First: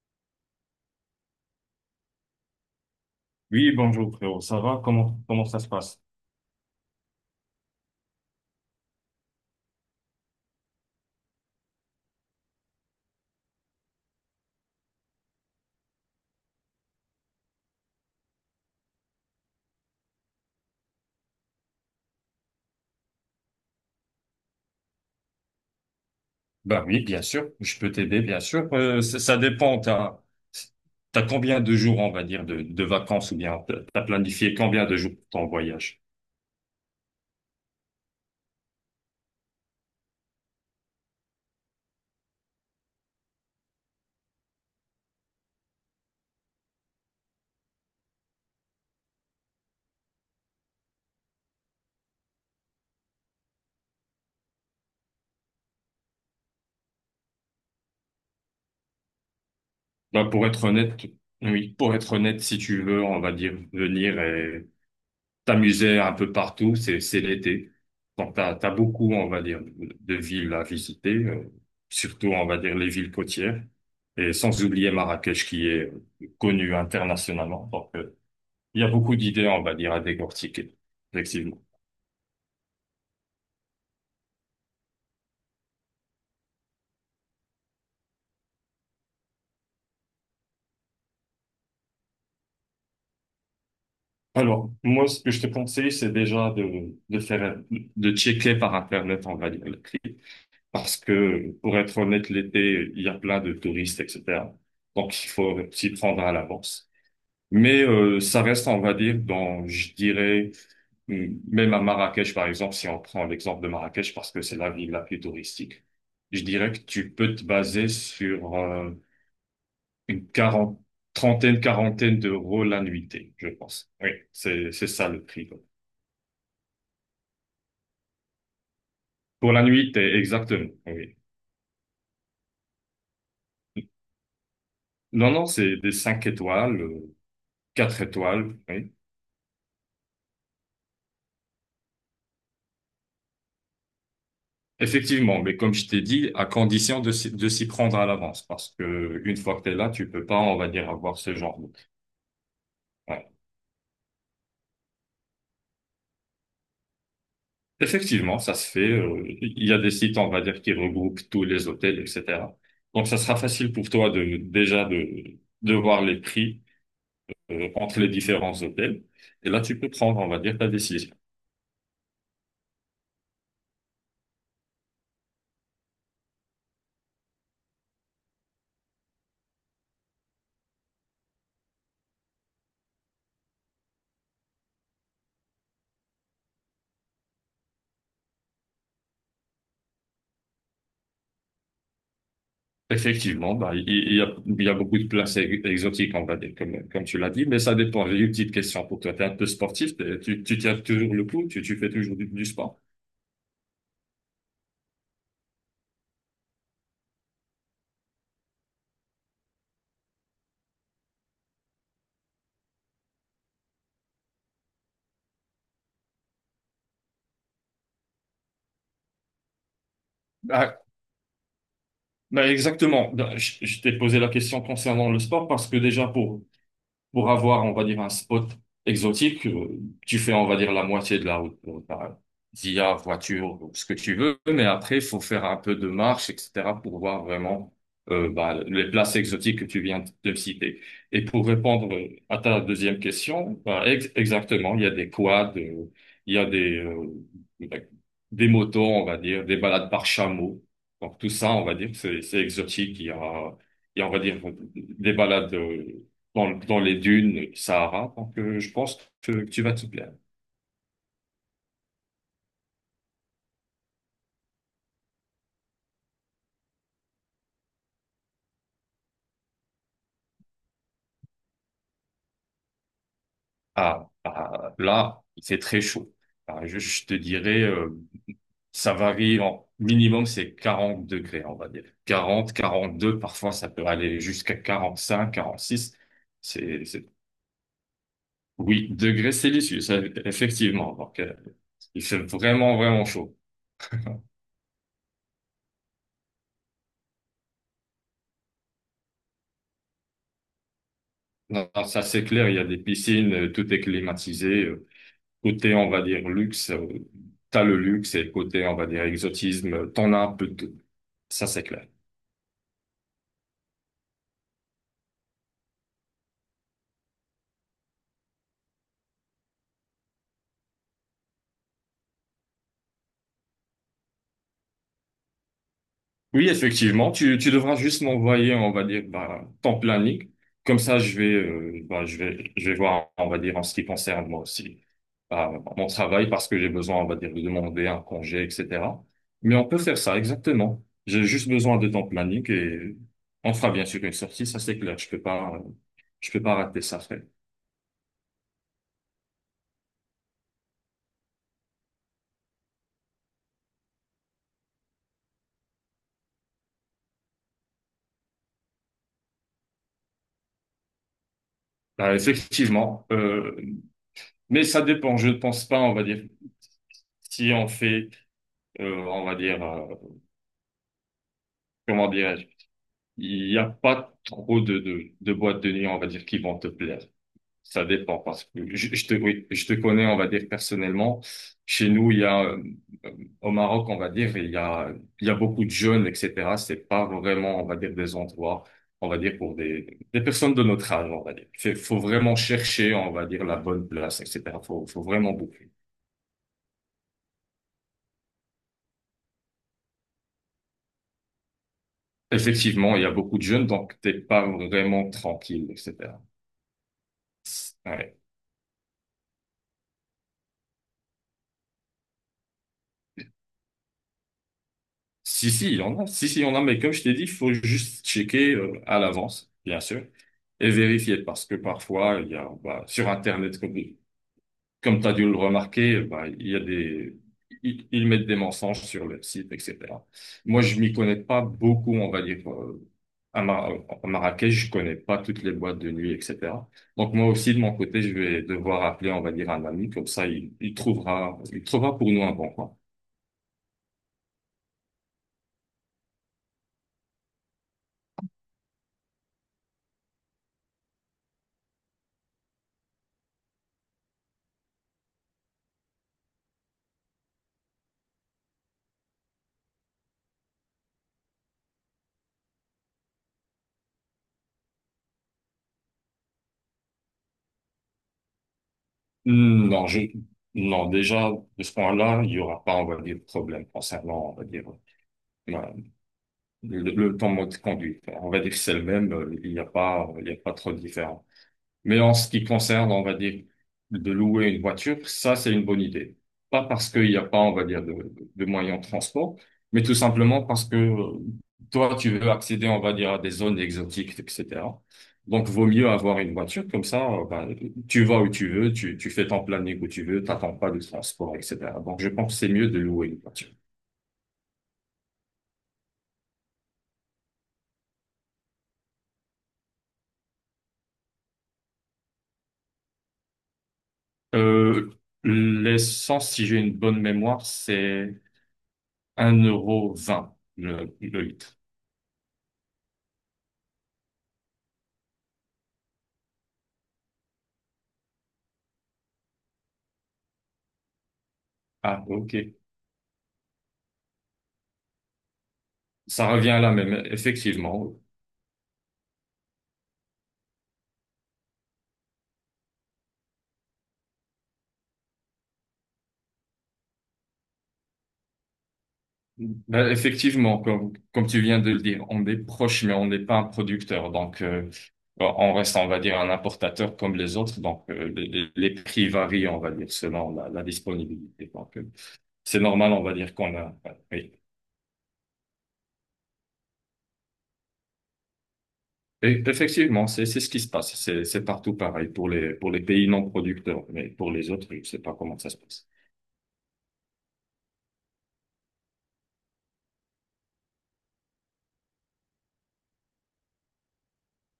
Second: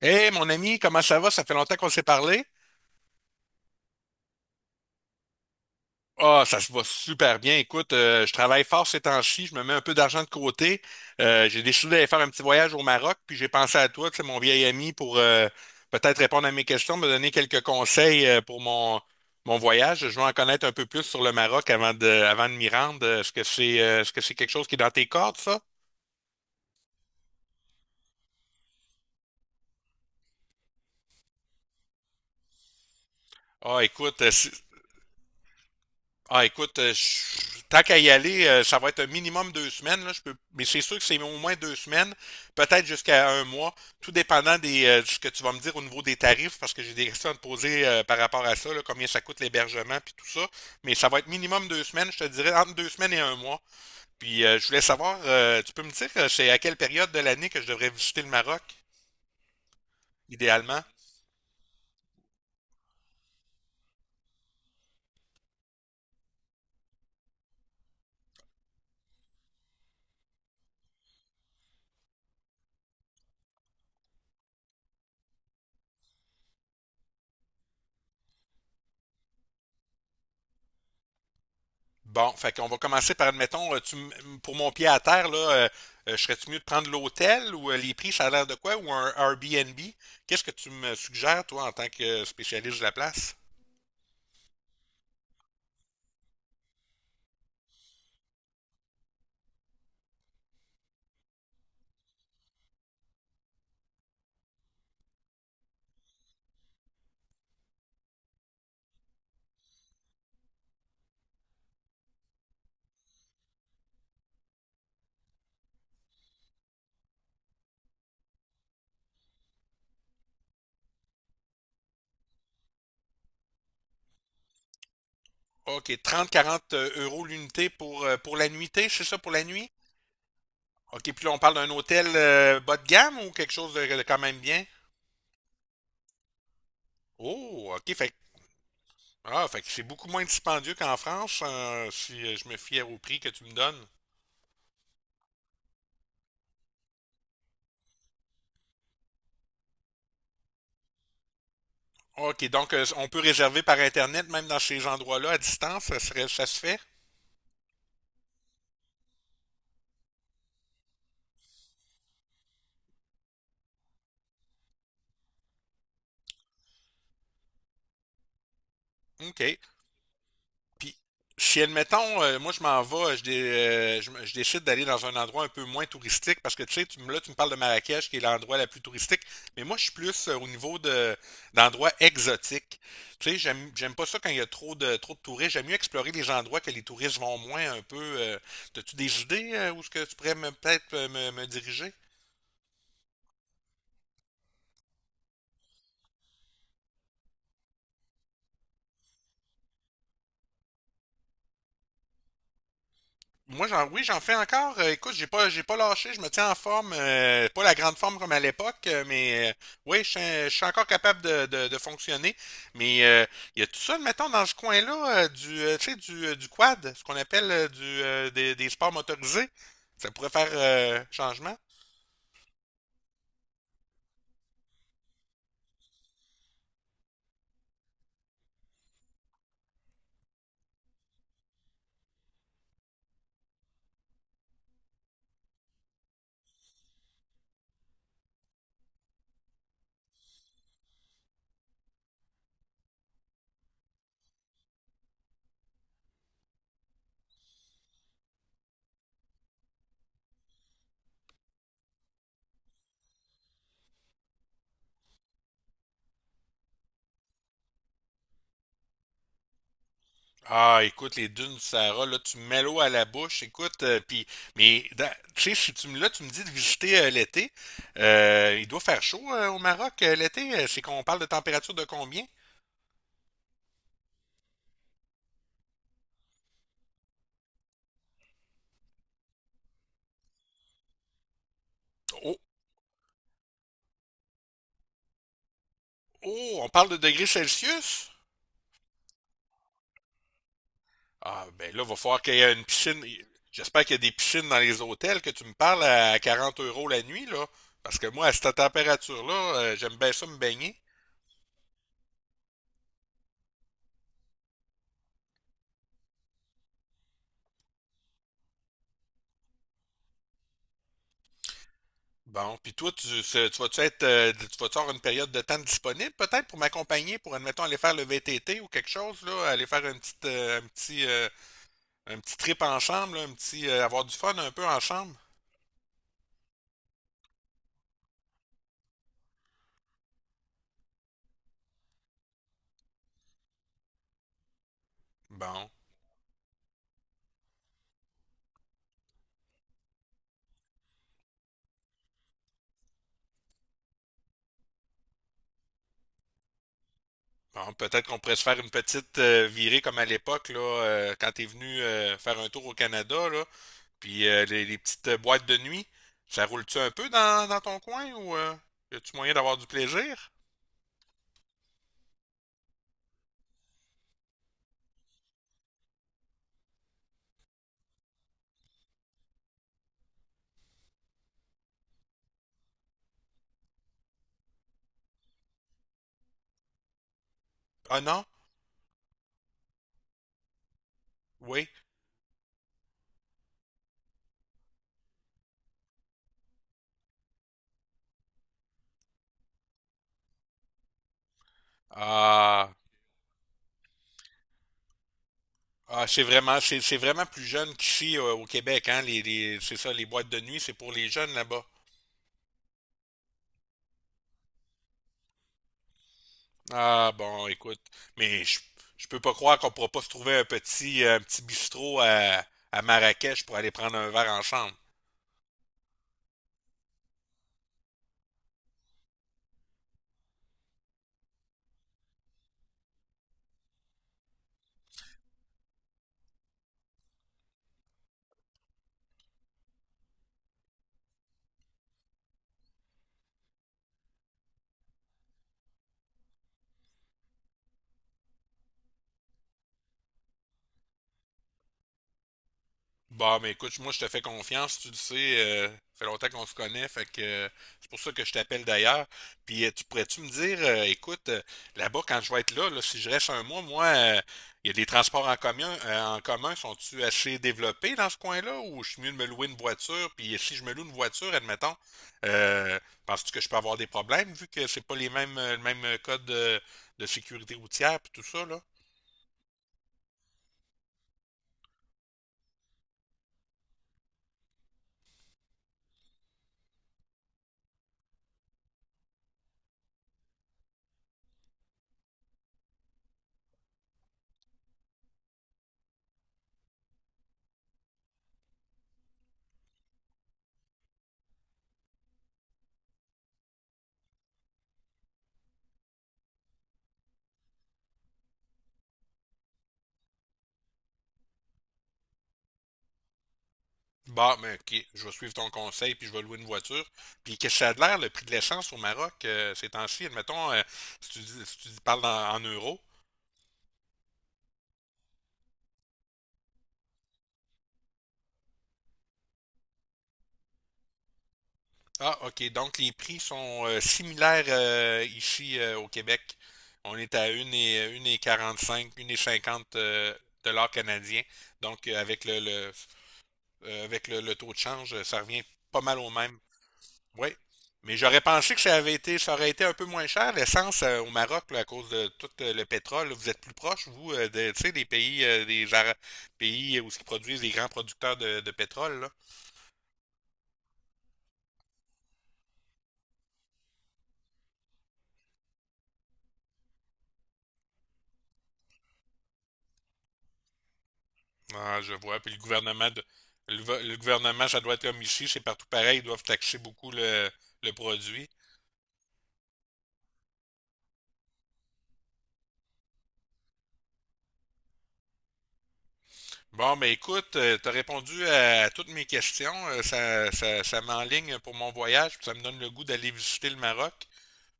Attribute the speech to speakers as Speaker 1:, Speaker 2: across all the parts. Speaker 1: Hey, mon ami, comment ça va? Ça fait longtemps qu'on s'est parlé.
Speaker 2: Oui, bonjour frérot, ça va? Comment ça se passe?
Speaker 1: Ah, ça se va super bien. Écoute, je travaille fort ces temps-ci, je me mets un peu d'argent de côté. J'ai décidé d'aller faire un petit voyage au Maroc, puis j'ai pensé à toi, tu sais, mon vieil ami, pour peut-être répondre à mes questions, me donner quelques conseils pour mon voyage. Je veux en connaître un peu plus sur le Maroc avant de m'y rendre. Est-ce que c'est quelque chose qui est dans tes cordes, ça?
Speaker 2: Ben oui, bien sûr, je peux t'aider, bien sûr. Ça dépend, t'as combien de jours, on va dire, de vacances ou bien t'as
Speaker 1: Ah,
Speaker 2: t'as
Speaker 1: écoute, si,
Speaker 2: planifié combien de jours pour ton voyage?
Speaker 1: Ah, écoute, tant qu'à y aller, ça va être un minimum 2 semaines, là, je peux, mais c'est sûr que c'est au moins 2 semaines, peut-être jusqu'à 1 mois, tout dépendant de ce que tu vas me dire au niveau des tarifs, parce que j'ai des questions à te poser par rapport à ça, là, combien ça coûte l'hébergement, puis tout ça. Mais ça va être minimum 2 semaines, je te dirais entre 2 semaines et 1 mois. Puis je voulais savoir, tu peux me dire, c'est à quelle période de l'année que je devrais visiter le Maroc,
Speaker 2: Bah, pour être
Speaker 1: idéalement?
Speaker 2: honnête, oui, si tu veux, on va dire venir et t'amuser un peu partout, c'est l'été. Donc, t'as beaucoup, on va dire, de villes à visiter, surtout, on va dire, les villes côtières. Et sans oublier Marrakech qui est connue internationalement. Il y a beaucoup d'idées, on va dire, à décortiquer, effectivement.
Speaker 1: Bon, fait qu'on va commencer par, admettons, pour mon pied à terre, là, serais-tu mieux de prendre l'hôtel ou les prix, ça a l'air de quoi, ou un Airbnb? Qu'est-ce que tu me suggères, toi, en tant que spécialiste de la place?
Speaker 2: Alors, moi, ce que je te conseille, c'est déjà de checker par Internet, on va dire, le prix. Parce que, pour être honnête, l'été, il y a plein de touristes, etc. Donc, il faut s'y prendre à l'avance. Mais ça reste, on va dire, dans, je dirais, même à Marrakech, par exemple, si on prend l'exemple de Marrakech, parce que c'est la ville la plus touristique, je dirais que tu peux te baser sur une quarante, trentaine, quarantaine d'euros la nuitée, je pense. Oui, c'est ça le prix.
Speaker 1: OK, 30-40 € l'unité pour la nuitée, c'est ça pour la
Speaker 2: Pour la
Speaker 1: nuit?
Speaker 2: nuitée, exactement.
Speaker 1: OK,
Speaker 2: Oui.
Speaker 1: puis là, on parle d'un hôtel bas de gamme ou quelque chose de quand même bien?
Speaker 2: Non, non, c'est des cinq étoiles,
Speaker 1: Oh, OK,
Speaker 2: quatre
Speaker 1: fait, que-
Speaker 2: étoiles. Oui.
Speaker 1: ah, fait que c'est beaucoup moins dispendieux qu'en France, si je me fie au prix que tu me donnes.
Speaker 2: Effectivement, mais comme je t'ai dit, à condition de s'y prendre à l'avance, parce que une fois que t'es là, tu peux pas, on va dire, avoir ce genre de.
Speaker 1: OK, donc on peut
Speaker 2: Ouais.
Speaker 1: réserver par Internet, même dans ces endroits-là, à distance, ça se fait?
Speaker 2: Effectivement, ça se fait. Il y a des sites, on va dire, qui regroupent tous les hôtels, etc. Donc, ça sera facile pour toi de déjà de voir les prix entre les différents hôtels. Et
Speaker 1: OK.
Speaker 2: là, tu peux prendre, on va dire, ta
Speaker 1: Puis,
Speaker 2: décision.
Speaker 1: si, admettons, moi, je m'en vais, je, dé- je, me- je décide d'aller dans un endroit un peu moins touristique, parce que, tu sais, là, tu me parles de Marrakech, qui est l'endroit la plus touristique, mais moi, je suis plus au niveau de d'endroits exotiques. Tu sais, j'aime pas ça quand il y a trop de touristes. J'aime mieux explorer les endroits que les touristes vont moins un peu. T'as-tu des idées où ce que tu pourrais peut-être me diriger?
Speaker 2: Effectivement, bah, il y a beaucoup de places exotiques, on va dire, comme tu l'as dit, mais ça dépend. J'ai une petite question pour toi. Tu es un peu sportif, tu tiens toujours le coup, tu fais toujours du sport.
Speaker 1: Oui, j'en fais encore. Écoute, j'ai pas lâché. Je me tiens en forme. Pas la grande forme comme à l'époque, oui, je suis encore capable de fonctionner. Mais il y a tout ça, mettons, dans ce coin-là, tu sais, du quad, ce qu'on appelle des sports motorisés. Ça pourrait faire
Speaker 2: Bah,
Speaker 1: changement.
Speaker 2: bah, exactement. Bah, je t'ai posé la question concernant le sport parce que déjà pour avoir, on va dire, un spot exotique, tu fais, on va dire, la moitié de la route par via voiture, ou ce que tu veux, mais après, il faut faire un peu de marche, etc., pour voir vraiment bah, les places exotiques que tu viens de me citer. Et pour répondre à ta deuxième question, bah, exactement, il y a des quads, il y a des motos, on va dire, des balades par chameau. Donc tout ça, on va dire, c'est exotique. Il y a, on va dire, des balades, dans les dunes Sahara. Donc, je pense que tu vas t'y plaire.
Speaker 1: Ah, écoute, les dunes du Sahara, là, tu me mets l'eau à la bouche, écoute, mais, dans- tu sais, si tu me, là, tu me dis de visiter l'été, il doit faire chaud au Maroc l'été. C'est qu'on parle de température de combien?
Speaker 2: Ah, ah, là, c'est très chaud. Ah, je te dirais, ça varie en minimum, c'est 40 degrés, on va dire,
Speaker 1: Oh,
Speaker 2: 40, 42, parfois ça peut aller jusqu'à 45, 46.
Speaker 1: oh, on
Speaker 2: C'est,
Speaker 1: parle de
Speaker 2: c'est...
Speaker 1: degrés Celsius?
Speaker 2: Oui, degrés Celsius, effectivement. Donc,
Speaker 1: Ah, ben là, va
Speaker 2: il fait
Speaker 1: falloir qu'il y ait une
Speaker 2: vraiment,
Speaker 1: piscine,
Speaker 2: vraiment chaud.
Speaker 1: j'espère qu'il y a des piscines dans les hôtels, que tu me parles à 40 € la nuit, là, parce que moi, à cette température-là, j'aime bien ça me baigner.
Speaker 2: Non, non, ça c'est clair, il y a des piscines, tout est climatisé. Côté, on va dire, luxe, t'as le luxe et côté, on va dire, exotisme, t'en as un peu de tout. Ça, c'est clair.
Speaker 1: Bon, puis toi, tu vas-tu être, tu vas-tu avoir une période de temps disponible peut-être pour m'accompagner, pour admettons aller faire le VTT ou quelque chose là, aller faire un petit, un petit trip ensemble, avoir du fun un peu ensemble.
Speaker 2: Oui, effectivement, tu devras juste m'envoyer, on va dire, bah, ton planning. Comme ça, bah, je vais voir, on va dire, en ce qui concerne moi aussi, bah,
Speaker 1: Bon,
Speaker 2: mon travail, parce que j'ai besoin, on va dire, de demander un congé, etc. Mais on peut faire ça, exactement. J'ai juste besoin de ton planning et on fera bien sûr une sortie, ça, c'est clair. Je peux pas rater ça, frère.
Speaker 1: bon, peut-être qu'on pourrait se faire une petite virée comme à l'époque là, quand t'es venu faire un tour au Canada là, puis les petites boîtes de nuit, ça roule-tu un peu dans ton coin ou y a-tu moyen d'avoir du plaisir?
Speaker 2: Bah, effectivement, mais ça dépend, je ne pense pas, on va dire, si on fait, on va dire, comment dirais-je, il n'y a pas trop de boîtes de nuit, on va dire, qui vont te plaire. Ça
Speaker 1: Ah
Speaker 2: dépend,
Speaker 1: non?
Speaker 2: parce que oui, je te connais, on va dire, personnellement.
Speaker 1: Oui.
Speaker 2: Chez nous, au Maroc, on va dire, il y a beaucoup de jeunes, etc. C'est pas vraiment, on va dire, des endroits, on va dire, pour des personnes de notre âge, on va dire. Faut vraiment
Speaker 1: Ah,
Speaker 2: chercher, on va dire, la bonne place, etc. Faut vraiment beaucoup.
Speaker 1: Ah, c'est vraiment, c'est vraiment plus jeune qu'ici au Québec, hein. C'est ça, les boîtes de nuit, c'est pour les jeunes là-bas.
Speaker 2: Effectivement, il y a beaucoup de jeunes, donc t'es pas vraiment tranquille, etc.
Speaker 1: Ah bon, écoute,
Speaker 2: Ouais.
Speaker 1: mais je, je peux pas croire qu'on pourra pas se trouver un petit bistrot à Marrakech pour aller prendre un verre ensemble.
Speaker 2: Si, si, il y en a. Si, si, il y en a, mais comme je t'ai dit, il faut juste checker à l'avance, bien sûr, et vérifier, parce que parfois, il y a bah, sur Internet, comme tu as dû le remarquer, bah, il y a des, ils mettent des mensonges sur le site, etc. Moi, je m'y connais pas beaucoup, on va dire, à, Mar- à Marrakech, je connais pas toutes les boîtes de nuit, etc. Donc, moi aussi, de mon côté, je vais devoir appeler, on va dire, un ami, comme ça, il trouvera pour nous un bon coin.
Speaker 1: Bah, mais écoute, moi, je te fais confiance, tu le sais. Ça fait longtemps qu'on se connaît, fait que c'est pour ça que je t'appelle d'ailleurs. Puis, tu pourrais-tu me dire, là-bas, quand je vais être là, là, si je reste 1 mois, moi, il y a des transports en commun, sont-tu assez développés dans ce coin-là, ou je suis mieux de me louer une voiture? Puis, si je me loue une voiture, admettons, euh, penses-tu que je peux avoir des problèmes, vu que c'est pas les mêmes, le même code de sécurité routière, puis tout ça, là?
Speaker 2: Non, non, déjà, de ce point-là, il y aura pas, on va dire, de problème concernant, on va dire, euh, le temps de conduite. On va dire que c'est le même, il n'y a pas trop de différence. Mais en ce qui concerne, on va dire, de louer une voiture, ça, c'est une bonne idée. Pas parce qu'il n'y a pas, on va dire, de moyens de transport, mais tout simplement parce que toi, tu veux accéder, on va dire, à des zones exotiques, etc. Donc, vaut mieux avoir une voiture, comme ça, ben, tu vas où tu veux, tu fais ton planning où tu veux, t'attends pas de transport, etc. Donc, je pense que c'est mieux de louer une voiture.
Speaker 1: Bah, mais ok, je vais suivre ton conseil, puis je vais louer une voiture. Puis qu'est-ce que ça a de l'air, le prix de l'essence au Maroc, ces temps-ci, admettons, si tu parles en, en euros.
Speaker 2: Euh, L'essence, si j'ai une bonne mémoire, c'est 1,20 € le litre.
Speaker 1: Ah, ok, donc les prix sont similaires ici au Québec. On est à une et 45, une et 50 dollars canadiens. Donc
Speaker 2: Ah, ok.
Speaker 1: avec le taux de change, ça revient pas mal au
Speaker 2: Ça
Speaker 1: même.
Speaker 2: revient à la même,
Speaker 1: Oui.
Speaker 2: effectivement.
Speaker 1: Mais j'aurais pensé que ça aurait été un peu moins cher, l'essence au Maroc, là, à cause de tout le pétrole. Là, vous êtes plus proche, vous, tu sais, des pays, des Ara- pays où ils produisent des grands producteurs de pétrole, là.
Speaker 2: Ben, effectivement, comme tu viens de le dire, on est proche, mais on n'est pas un producteur. Donc, on reste, on va dire, un importateur comme les autres. Donc, les prix varient, on va dire, selon la disponibilité. Donc,
Speaker 1: Ah, je vois. Puis le
Speaker 2: c'est
Speaker 1: gouvernement
Speaker 2: normal,
Speaker 1: de,
Speaker 2: on va dire qu'on
Speaker 1: le,
Speaker 2: a.
Speaker 1: va- le
Speaker 2: Oui.
Speaker 1: gouvernement, ça doit être comme ici, c'est partout pareil, ils doivent taxer beaucoup le produit.
Speaker 2: Et effectivement, c'est ce qui se passe. C'est partout pareil pour les pays non producteurs, mais pour les autres, je ne sais pas comment ça se passe.
Speaker 1: Bon, ben écoute, tu as répondu à toutes mes questions. Ça m'enligne pour mon voyage, puis ça me donne le goût d'aller visiter le Maroc.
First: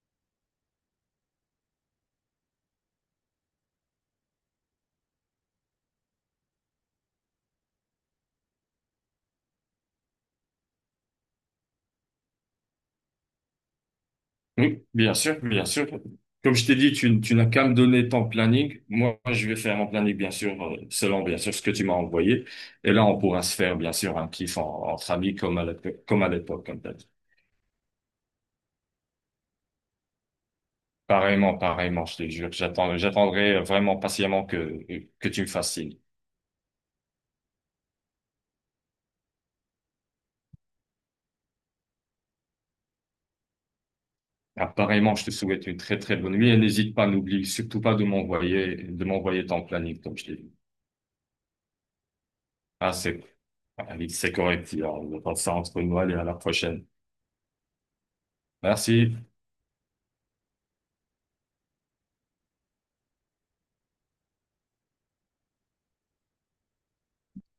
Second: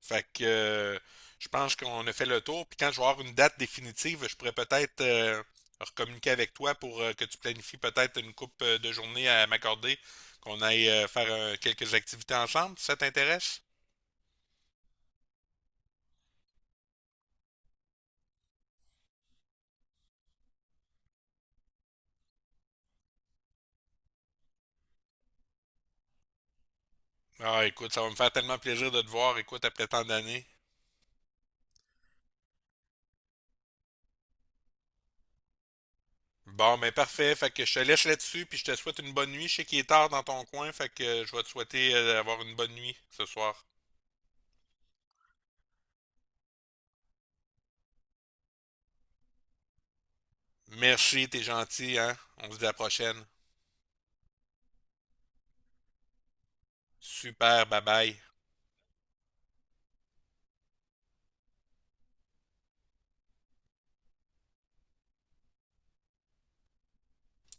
Speaker 1: Fait que je pense qu'on a fait le tour. Puis quand je vais avoir une date définitive, je pourrais peut-être recommuniquer avec toi pour que tu planifies peut-être une coupe de journée à m'accorder, qu'on aille faire quelques activités ensemble, si ça t'intéresse?
Speaker 2: Oui, bien sûr, bien sûr. Comme je t'ai dit, tu n'as qu'à me donner ton planning. Moi, je vais faire mon planning, bien sûr, selon, bien sûr, ce que tu m'as envoyé. Et là, on pourra se faire, bien sûr, un kiff entre amis comme à l'époque, comme à l'époque, comme t'as dit.
Speaker 1: Ah, écoute, ça va me faire tellement plaisir de te voir, écoute, après tant d'années.
Speaker 2: Pareillement, pareillement, je te jure. J'attendrai vraiment patiemment que tu me fasses signe.
Speaker 1: Bon, ben parfait. Fait que je te laisse là-dessus, puis je te souhaite une bonne nuit. Je sais qu'il est tard dans ton coin, fait que je vais te souhaiter d'avoir une bonne nuit ce soir.
Speaker 2: Apparemment, je te souhaite une très, très bonne nuit et n'hésite pas, n'oublie surtout pas de m'envoyer, ton planning, comme je t'ai dit.
Speaker 1: Merci, t'es gentil, hein? On se dit à la
Speaker 2: Ah,
Speaker 1: prochaine.
Speaker 2: ah oui, c'est correct. On va ça entre nous. Allez, à la prochaine.
Speaker 1: Super, bye bye.
Speaker 2: Merci.